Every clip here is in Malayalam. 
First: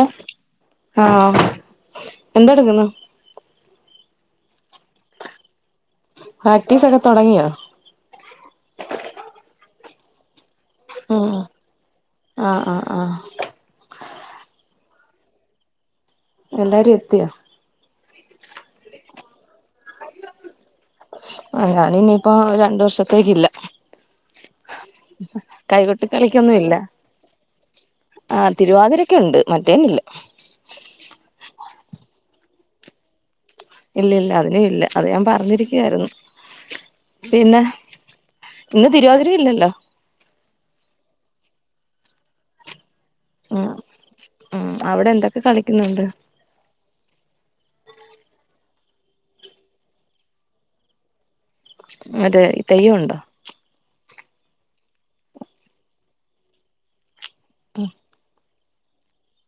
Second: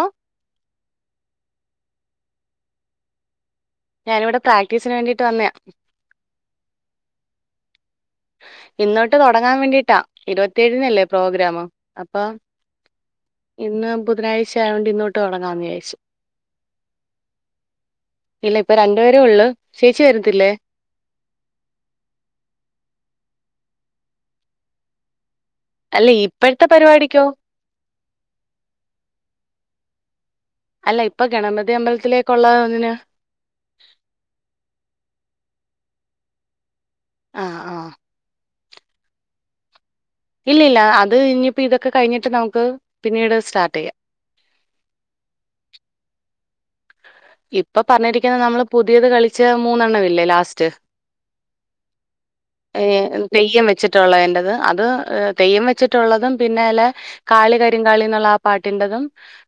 ഹലോ ങാ എന്തൊടുക്കുന്നു ഞാനിവിടെ പ്രാക്ടീസിന് വേണ്ടീട്ട് വന്നായ പ്രാക്ടീസൊക്കെ തൊടങ്ങിയോ? ഇന്ന് തൊട്ട് തുടങ്ങാൻ വേണ്ടിട്ടാ. ഇരുപത്ത് ത്തേയ്നല്ലേ ഉം പ്രോഗ്രാമ്. അപ്പൊ ആഹ് ആഹ് ആഹ് ഇന്ന് ബുധനാഴ്ച ആയോണ്ട് ഇന്ന് തൊട്ട് തൊടങ്ങാന്ന് വിചാരിച്ചു. എല്ലാരും എത്തിയോ? ഇല്ല. ഇപ്പ രണ്ടുപേരെയുള്ളു. ചേച്ചി വരത്തില്ലേ? ങ ഞാനിനിയിപ്പോ ഒരു രണ്ടു വർഷത്തേക്കില്ല. കൈകൊട്ടി അല്ല കളിക്കൊന്നു ഇപ്പോഴത്തെ ഇല്ല. പരിപാടിക്കോ ആ തിരുവാതിരക്കുണ്ട് മറ്റേന്നില്ല. [inaudible] അല്ല ഇപ്പ ഗണപതി അമ്പലത്തിലേയ്ക്കൊള്ളയതിന് ഇല്ല ഇല്ല അതിനുമില്ല. അത് ഞാൻ പറഞ്ഞിരിക്കുവായിരുന്നു. ആ പിന്നെ ആ ഇന്ന് തിരുവാതിര ഇല്ലല്ലോ? ഇല്ലില്ല അത് ഇനി ഇപ്പൊ ഇതൊക്കെ കഴിഞ്ഞിട്ട് നമുക്ക്- പിന്നീട് സ്റ്റാർട്ട് ആഹ് ചെയ്യാം ആഹ് അവിടെ എന്തൊക്കെ കളിക്കുന്നുണ്ട്. ഇപ്പൊ പറഞ്ഞിരിക്കുന്നത് നമ്മള് പുതിയത് കളിച്ച മൂന്നെണ്ണമില്ലേ ലാസ്റ്റ് അതെ തെയ്യം ഉണ്ടോ റ്റുള്ളേതിന്റെത് അത് തെയ്യം വെച്ചിട്ടുള്ളതും പിന്നെലെ കാളി കരിം കാളിന്നുള്ള ആ പാട്ടിന്റതും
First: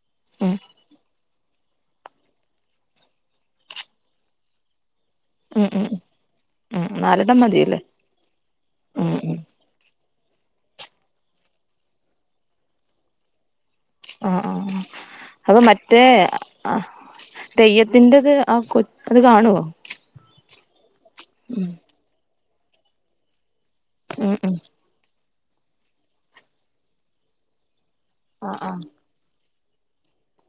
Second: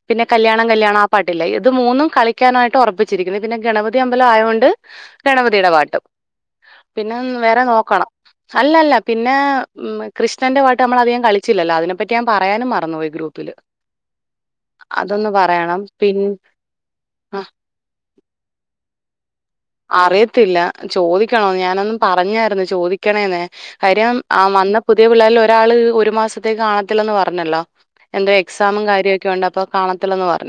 പിന്നെ ഉം കല്യാണം കല്യാണം ആ പാട്ടില്ലേ ഇത് മൂന്നും കളി ക്കാനായിട്ട് ഉറപ്പിച്ചിരിക്കുന്നത് പിന്നെ ഗണപതി അമ്പലം ആയോണ്ട് ഉം ഗണപതിയുടെ ഉം പാട്ടും ഉം പിന്നെ നാലെണ്ണം വേറെ മതിയല്ലേ നോക്കണം അല്ലല്ല ഉം ഉം പിന്നെ ഉം കൃഷ്ണന്റെ പാട്ട് നമ്മള് അധികം കളിച്ചില്ലല്ലോ അതിനെ പറ്റി ഞാൻ പറയാനും മറന്നു പോയി ഗ്രൂപ്പില് ആഹ് ആഹ് ആഹ് അതൊന്ന് അപ്പൊ പറയണം മറ്റേ പിൻ ആ തെയ്യത്തിന്റത് ആ കൊ അത് കാണുവോ അറിയത്തില്ല ചോദിക്കണോ ഞാനൊന്നും പറഞ്ഞായിരുന്നു ചോദിക്കണേന്നെ കാര്യം ഉം ഉം വന്ന പുതിയ പിള്ളേരിൽ ഒരാ ഒരാള് ഒരു മാസത്തേക്ക് കാണത്തില്ലന്ന് പറഞ്ഞല്ലോ എന്റെ ആഹ് എക്സാമും ആഹ് കാര്യയൊക്കെ ഉണ്ട് അപ്പോ കാണത്തില്ലന്നു പറ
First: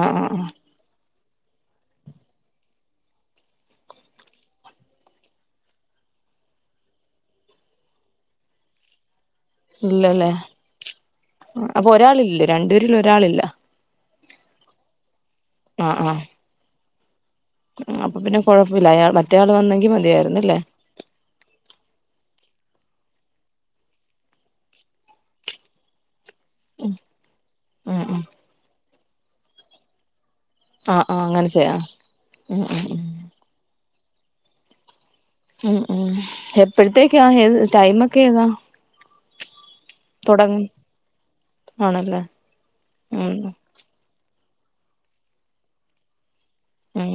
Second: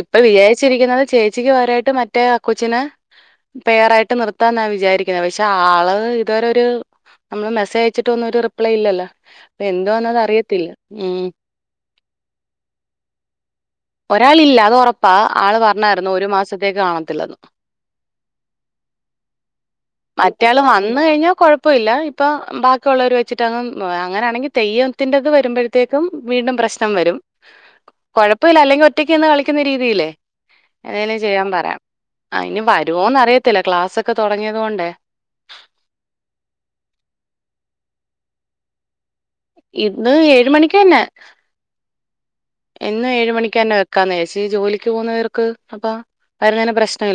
ആഹ് ആഹ് ആഹ് വിയാരിച്ചിരിക്ക്ന്നത് ചേ ഉച്ചയ്ക്ക് വരായിട്ട് മറ്റേ ആ കൊച്ചിന് പെയറായിട്ട് നിർത്താന്നാ വിചാരിക്ക്ന്നെ പക്ഷെ ആള് ഇതുവരെ ഒരു നമ്മള് മെസ്സേജ് അയച്ചിട്ടൊന്നും ഒരു റിപ്ലൈയില്ലല്ലോ ഇല്ലല്ലെ അപ്പൊ ഒരാളില്ലേ രണ്ടുപേരിൽ ഒരാളില്ല ഒരാളില്ല അത് ഒറപ്പാ ആള് ആഹ് പറ്ണായിരുന്നു ആഹ് ഒരു മാസത്തേക്ക് കാണ ത്തില്ലന്ന് അപ്പൊ പിന്നെ കൊഴപ്പയില്ല അയാൾ മറ്റേയാൾ വന്നെങ്കി മതിയായിരുന്ന് ഇല്ലെ ഇപ്പം ഉം ബാക്കിയുള്ളവര് വെച്ചിട്ടങ്ങും ബ് ഏ അങ്ങനാണെങ്കി തെയ്യംത്തിൻ്റത് വരുമ്പഴത്തേക്കും വീണ്ടും പ്രശ്നം വരും ഉം ഉം കൊഴ ഈ ഒറ്റയ്ക്ക്ന്ന് കളിക്കിന്ന രീതിയില്ലേ ആഹ് [unintelligible] ആഹ് ചെയ്യാ അങ്ങനെ പറയാം ചെയ്യാം ഉം അയിന് ഉം വരുവോന്ന് അറിയത്തില്ല ക്ലാസ് ക്കെ തുടങ്ങിയത് കൊണ്ടേ ഉം ഉം എപ്പഴത്തേക്കാ ഏത് ടൈമക്കെ ഏതാ ഇന്ന് ഏഴ് തുടങ്ങും മണിക്ക് തന്നെ ആണല്ലേ ഇന്ന് ഏഴ് ഉം മണിക്ക തന്നെ വെക്കാന്ന ഷേ ഈ ജോലിക്ക് പോകുന്നവർക്ക് അപ്പ ഉം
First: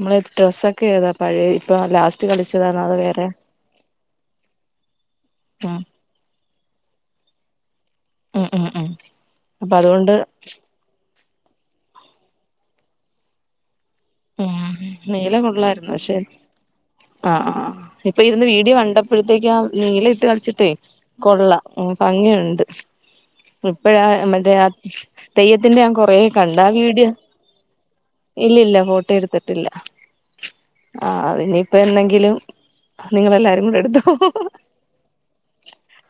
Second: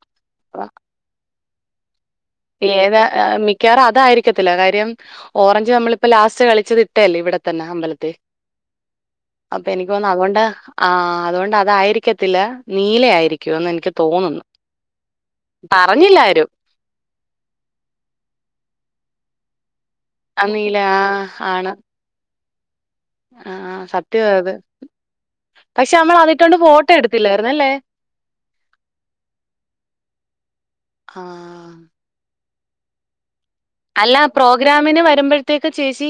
മ്മള് ഡ്രസ്സൊക്കെ ഏതാ പഴേ ഇപ്പ ലാസ് ഏത് മിക്കാറും അതായിരിക്കത്തില്ല കാര്യം ഓറഞ്ച് ഉം നമ്മളിപ്പോ ലാസ്റ്റ് കളിച്ചത് ട്ടേല്ലെ ഇവിടെ തന്നെ അമ്പല ഉം ഉം ഉം അപ്പൊ എനിക്ക് തോന്ന് അതൊണ്ടാ ആ അതുകൊണ്ട് അതായിരിക്കത്തില്ല നീല ആയിരിക്കുവെന്ന് എനിക്ക് തോന്നുന്നു ഉം പറഞ്ഞില്ല ആരും ആ ആ ഇപ്പൊ ഇരുന്ന് വീഡിയോ കണ്ടപ്പോഴത്തേക്ക നീല ഇട്ട് ആ കളിച്ചിട്ടേ നീല ആ ആണ് കൊള്ളാം ഭംഗിയു ബഞ് ആ ഇപ്പഴാ സത്യമാ അത് നമ്മൾടെയാ തെയ്യത്തിന്റെ ഞാൻ പക്ഷെ നമ്മൾ കൊറേ അതിട്ടോണ്ട് കണ്ട് ആ ഫോട്ടോ വീഡിയോ എടുത്തില്ലായിരുന്നല്ലേ ഇല്ലില്ല ഫോ എട്ത്തില്ല ആ അതിനിപ്പെന്നെങ്കിലും നിങ്ങളെല്ലാരും കൂടെ എടുത്തോ അല്ല പ്രോഗ്രാമിന് വരുമ്പോഴ്ത്തേക്ക് ചേച്ചി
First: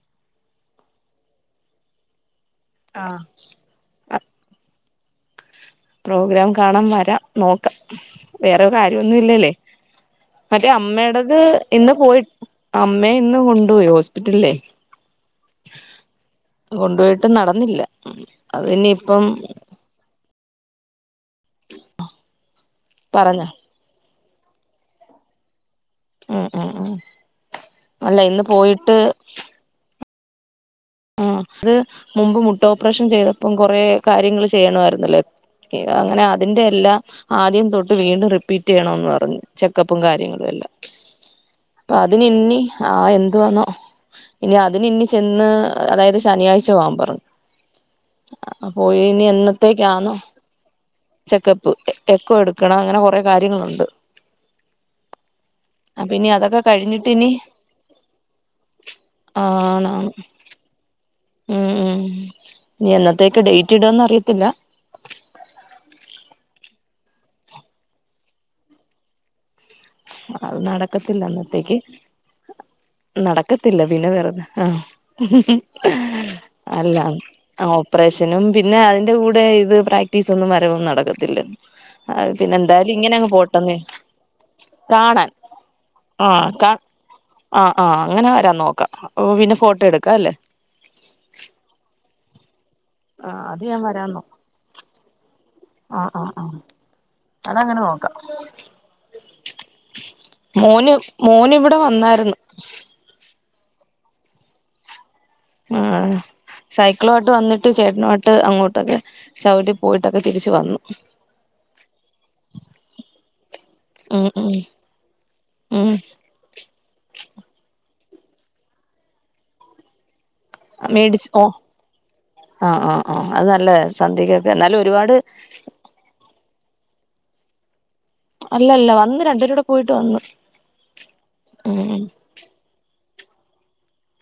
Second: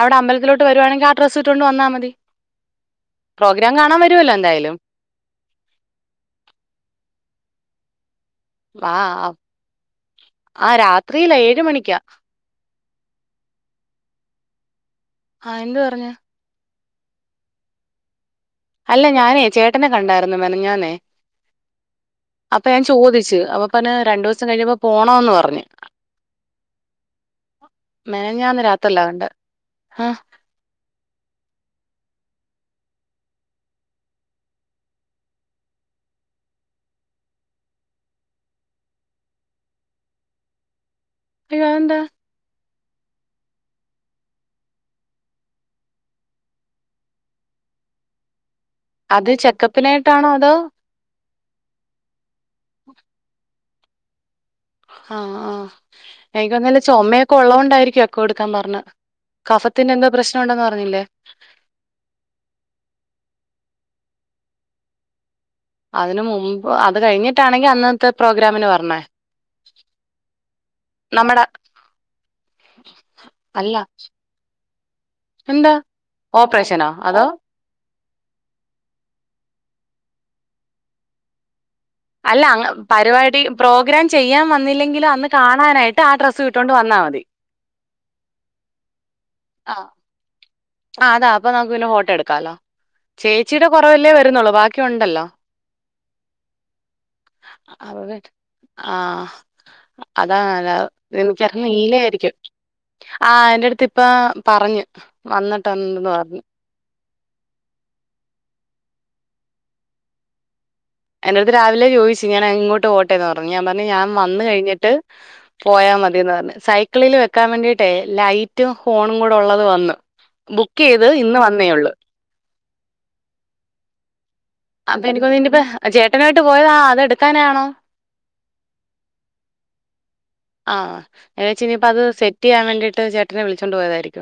അവിടെ അമ്പലത്തിലോട്ട് വരുവാണെങ്കി ആ ഡ്രസ് ഇട്ടാേണ്ട് വന്നാ മതി പ്രോഗ്രാം കാണാൻ വരുവല്ലോ എന്തായാലും പ്രോഗ്രാം കാണാം വരാം നോക്കാം വേറൊ വാ കാര്യൊന്നും ഇല്ലല്ലേ മറ്റേ ആ രാത്രിയിലാ അമ്മേടത് ഏഴ് ഇന്ന് മണിക്കാ പോയി അമ്മെ ഇന്ന് കൊണ്ടുപോയി ഹോ റ്റ്ല്ലേ ആ എന്ത് പറഞ്ഞ് കൊണ്ടുപോയിട്ട് നടന്നില്ല അത് ഇനി അല്ല ഇപ്പം ഞാനേ ചേട്ടനെ കണ്ടായിര്ന്നു മെന ഞ്ഞാന്നെ അപ്പൊ ഞാൻ ചോദിച്ച് പറഞ്ഞ അപ്പപ്പന്ന രണ്ടുസ് സം കഴിയുമ്പോ പോണോന്ന് പറഞ്ഞ് ഉം ഉം ഉം അല്ല ഇന്ന് മെനഞ്ഞാന്ന് പോയിട്ട് രാത്രിയിലാ കണ്ടേ ആ ആ ത് മുമ്പ് മുട്ടോപ്പറേഷൻ ചെയ്തപ്പം കൊറേ കാര്യങ്ങള് ചെയ്യണമായിരുന്നില്ലേ അങ്ങനെ അതിന്റെ എല്ലാം ആദ്യം തൊട്ട് വീണ്ടും റിപ്പീറ്റ് ചെയ്യണംന്ന് പറഞ്ഞു ചെക്കപ്പും കാര്യങ്ങളും എല്ലാം അയ്യോ പ്പ അതെന്താ അതിന് ന്നി ആഹ എന്തവാണോ ഇനി അതി ഇനി ചെന്ന് അതായത് ശനിയാഴ്ച പോകാൻപറ അത് ചെക്കപ്പിനായിട്ടാണോ അതോ ചെക്കപ്പ് എക്കോ എടുക്കണം അങ്ങനെ കൊറെ കാര്യങ്ങളുണ്ട് ആ ആ അപ്പൊ ഇനി എനിക്ക് അതൊക്കെ തോന്നുന്നു വല്ല കഴിഞ്ഞിട്ട് ഇനി ചൊമയൊക്കെ ഒള്ള കൊണ്ടായിരിക്കും എക്കോ എടുക്കാൻ പറഞ്ഞ കഫത്തിൻ്റെ എന്തോ ആണാണ് പ്രശ്നം ഒണ്ടെന്ന് പറഞ്ഞില്ലേ ഉം ഉം ഇനി എന്നത്തേക്ക് ഡേറ്റ് റ്റിടുവെന്ന് അറിയത്തില്ല അതിന് മുമ്പ് അത് കഴിഞ്ഞിട്ടാണെങ്കി അന്നത്തെ പ്രോഗ്രാമിന് വരണേ അത് നടക്കത്തില്ല അന്നത്തേക്ക് അല്ല നടക്കത്തില്ല പിന്നെ വെറുതെ ആ എന്താ ഓപ്പറേഷനോ അല്ല അതോ ആ ഓപ്രേഷനും പിന്നെ അതിന്റെ കൂടെ ഇത് പ്രാക്ടീസ് ഒന്നും വരവും നടക്കത്തില്ല അത് അല്ല പിന്നെ അങ്ങ് എന്തായാലും ഇങ്ങനെ അങ്ങ് പരിപാടി പോട്ടെന്ന് പ്രോഗ്രാം ചെയ്യാൻ വന്നില്ലെങ്കിലും അന്ന് കാണാൻ കാണാനായിട്ട് ആ ഡ്രസ്സ് കാ ഇട്ടോണ്ട് വന്നാ മതി ആ ആ അങ്ങനെ വരാൻ നോക്കാ പിന്നെ അപ്പൊ പിന്നെ ഫോട്ടോ എടുക്കാ അല്ലെ ആ അതാ അപ്പൊ നമുക്ക് പിന്നെ ഫോട്ടോ എടുക്കാലോ ആഹ് അത് ചേച്ചിയുടെ ഞാൻ വരാൻ കൊറവല്ലേ നോ വരുന്നുള്ളൂ ബാക്കി ഒണ്ടല്ലോ ആഹ് ആഹ് ആഹ് അതങ്ങനെ നോക്കാം ആ അതാ അല്ല മോന് എനിക്ക് മോന് അന്ന് ഇവിടെ ഇല്ലായിരിക്കും വന്നായിരുന്നു ആ എന്റടുത്ത് ഇപ്പ പറഞ്ഞു വന്നിട്ട്ണ്ടന്ന് പറഞ്ഞ് ക്കിളുവായിട്ട് വന്നിട്ട് ചേട്ടനുവായിട്ട് അങ്ങോട്ടൊക്കെ ചവുട്ടി പോയിട്ടൊക്കെ തിരിച്ചു വന്നു എന്റെടുത്ത് രാവിലെ ചോയിച്ചു ഞാൻ ഇങ്ങോട്ട് പോട്ടെന്ന് പറഞ്ഞു ഞാൻ പറഞ്ഞു ഞാൻ ഉം വന്ന് ഉം കഴിഞ്ഞിട്ട് ഉം പോയാ മതിന്ന് പറഞ്ഞു സൈക്കിളില് വെക്കാൻ വേണ്ടിട്ടേ ലൈറ്റും ഹോണും കൂടെ ഒള്ളത് വന്ന് ബുക്ക് ചെയ്ത് ഇന്ന് വന്നേയൊള്ള് ആ ആ ആ അത് നല്ല കാര്യം സന്ധ്യയ്ക്ക് അപ്പൊ എനിക്കോന്നി ഇനി ഇപ്പ ചേട്ടനുവായിട്ട് പോയതാ അതെടു എടുക്കാനാണോ അല്ല അല്ല വന്ന് രണ്ടേരൂടെ പോയിട്ട് വന്ന് ആഹ് ഞാൻ വിചാരിച്ചു ഇനിയിപ്പ അത് ഉം സെറ്റ് ചെയ്യാൻ വേണ്ടിട്ട് ചേട്ടനെ വിളിച്ചോണ്ട് പോയതായിരിക്കും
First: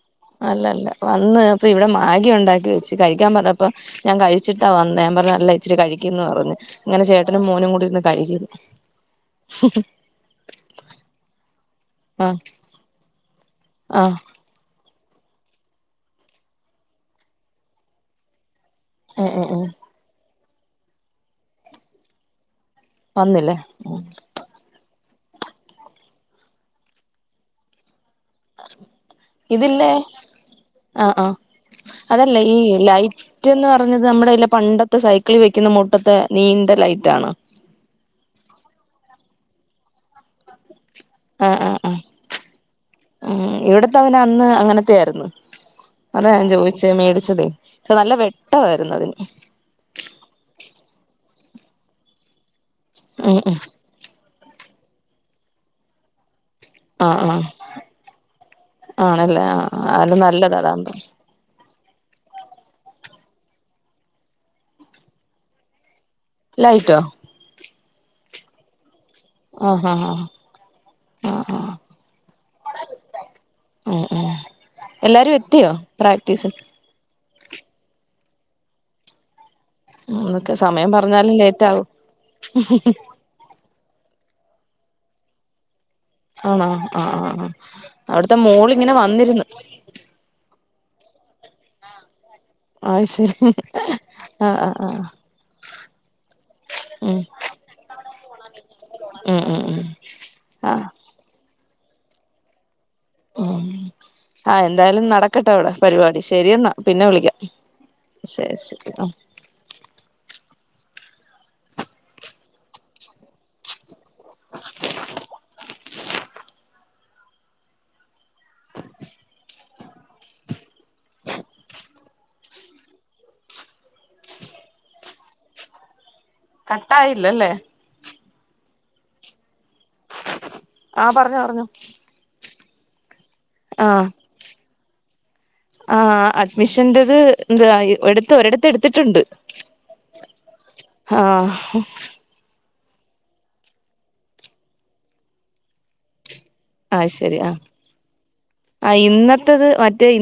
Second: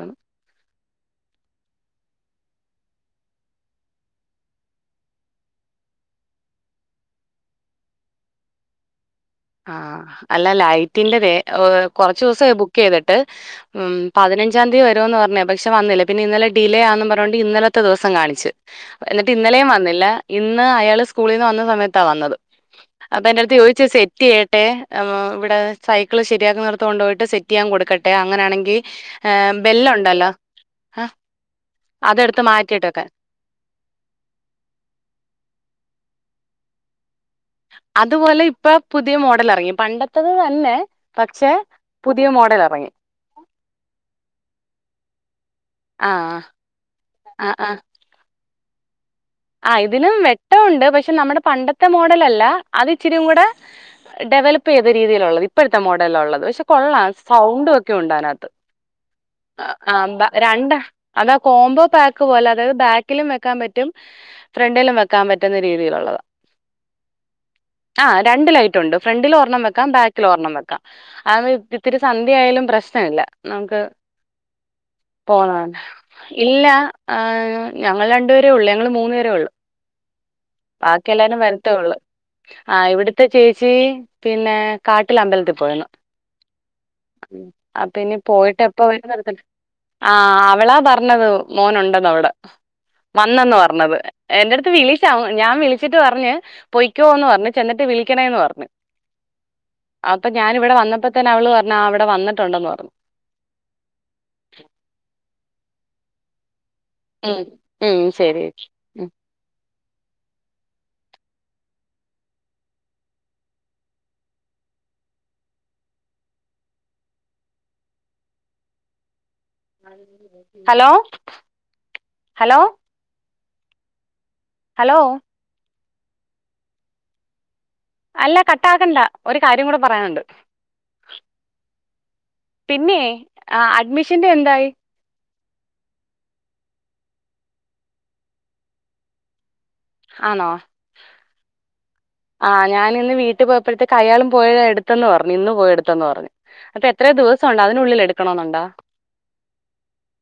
അല്ല അല്ല വന്ന് അപ്പൊ ഇവിടെ മാഗി ഉണ്ടാക്കി വെച്ച് കഴി ക്കാൻ പറഞ്ഞപ്പൊ ഞാൻ കഴിച്ചിട്ടാ വന്നെ ഞാൻ പറഞ്ഞ് നല്ല ഇച്ചിരി കഴിക്കെന്ന് പറഞ്ഞു ഇങ്ങനെ ചേട്ടനും മോനും കൂടിരിന്ന് കഴിക്കുന്നു ആ അല്ല ലൈറ്റിൻ്റതേ കൊറച്ച് ആഹ് ദിവസായി ബുക്ക് ചെയ്തിട്ട് ഉം ആഹ് പതിനഞ്ചാം തീയതി വരും ന്ന് പറഞ്ഞ പക്ഷെ വന്നില്ല പിന്നെ ഇന്നലെ ഡിലേ ആന്നും പറഞ്ഞോണ്ട് ഇന്നലത്തെ ദിവസം കാണിച്ച് എന്നിട്ട് ഏഹ് ഏഹ് ഇന്നലെയും ഏഹ് വന്നില്ല ഇന്ന് അയാള് സ്കൂളീന്ന് വന്ന സമയത്താ വന്നത് അപ്പൊ വന്നില്ലേ എൻ്റടുത്ത് ചോദിച്ച് ആ സ കട്ടെ വ്ടെ സൈക്കിള് ശെരിയാക്കുന്നോടത്ത് കൊണ്ടു പോയിട്ട് സെറ്റ് ചെയ്യാൻ കൊടുക്ക ഇതില്ലേ ആ ആഹ് ആ അതല്ലേ അതെടുത്ത് ഈ മാറ്റിയിട്ട് വെക്കാൻ ലൈറ്റ്ന്ന് പറഞ്ഞത് നമ്മുടെ ഇല്ല പണ്ടത്തെ സൈക്കിളി വെക്ക്ന്ന മുട്ടത്തെ നീന്ത ലൈറ്റ് ആണ് അതുപോലെ ഇപ്പൊ പുതിയ മോഡൽ ഇറങ്ങി പണ്ടത്തത് തന്നെ ആ പക്ഷെ ആ ആ പുതിയ മോഡൽ ഇറങ്ങി മ് ഇവിത്തതിന് അന്ന് അങ്ങനത്തെയയിരുന്നു അതാ ആഹ് ഞാൻ ചോയിചെ മേടിച്ചതെ നല്ല വെട്ടമായിരുന്നു ആ ഇതിനും വെട്ടമുണ്ട് പക്ഷെ നമ്മുടെ പണ്ടത്തെ മോഡലല്ല അത് ഇച്ചിരി ഉം കൂടെ ഉം ഡെവ [unintelligible] രീതിയിലുള്ളത് ഇപ്പോഴത്തെ മോഡലള്ളത് പ കൊള്ള ആഹ് ആഹ് സൗണ്ട ഒക്കെ ണ്ടനകത്ത് ആണല്ലേ ആഹ് ആ ആഹ് അത് നല്ലതാ രണ്ട അതാവുമ്പോ അതാ കോമ്പോ- പാക്ക് പോലെ അതായത് ബാക്കിലും വെക്കാൻ പറ്റും ഫ്രണ്ടിലും വെക്കാൻ പറ്റുന്ന രീതിയിലുള്ളത് ലൈറ്റോ. ആ രണ്ട് ലൈറ്റുണ്ട് ഫ്രണ്ടിൽ ഒരെണ്ണം വെക്ക ആഹ് ആഹ് ബാക്കിലും ഒരെണ്ണം വെക്കാം ആഹ് ആഹ് അതാ ആഹ് ഇത്തിരി സന്ധ്യ ആയാലും പ്രശ്നം ഇല്ല നമ്മക്ക് ഉം ഉം എല്ലാരും പോണ എത്തിയോ പ്രാക്ടീസിന് ഇല്ല നമ്മള് രണ്ടു പേ [unintelligible] ഉള്ള ഞ മൂന്ന് പേരെ ഉള്ളു ഉം ഒക്കെ സമയം പറഞ്ഞാലും ബാക്കിയെല്ലാരും ലേറ്റ് ആകും വരത്തേള്ളു ആ ഇവിടത്തെ ചേച്ചി പിന്നെ കാട്ടില അമ്പലത്തിൽ പോയിന്നു ആണോ ആ ആ ആ അപ്പന്ന അവിടുത്തെ പോയിട്ട് എപ്പ മോളിങ്ങനെ വരുന്ന [unintelligible] വന്നിരുന്നു ആ അവളാ പറ പറഞ്ഞത് മോനുണ്ടെന്നോ വ്ടെ ആ ശരി ന്നത് ആ എൻറെ ആ അടുത്ത് ആ വിളി ഞാൻ വിളിച്ചിട്ട് പറഞ് ഉം പൊയ്ക്കോന്ന് പറഞ്ഞ് ചെന്നിട്ട് വിളിക്കണന്ന് പറഞ്ഞ് ഉം ഉം ഉം അപ്പൊ ഞാൻ ആ വ്ടെ വന്നപ്പോെ അവ പറഞ്ഞ അവിടെ വന്നട്ടുണ്ടന്ന് പറഞ്ഞ് ഉം ആ എന്തായാലും നടക്കട്ടെ അവിടെ പരിപാടി ശരി എന്നാ പിന്നെ വിളിക്കാം ഉം ഉം ശരി ചേച്ചി ശരി ഉം ഹലോ ഹലോ ഹലോ കട്ടായില്ലല്ലേ അല്ല കട്ടാക്കണ്ട ഒരു കാര്യം കൂടെ പറയാന്ണ്ട് ആ പറഞ്ഞോ റഞ്ഞോ പിന്നെ ആ അഡ്മിഷന്റെ എന്തായി ആ അഡ്മിഷന്റെ ത് ന്താ എട്ത്ത് ഒരിടത്ത് എടുത്തിട്ടുണ്ട് ആണോ ആ ആ ഞാൻ ഇന്ന് വീട്ടിൽ പോയപ്പോഴത്തെ അയാളും പോയ എടുത്തന്ന് പറഞ്ഞു ഇന്ന് പോയടുത്തന്ന് പറഞ്ഞ്. ആ ശരി ആ ആ ഇന്നത്തത് മറ്റേ ഇ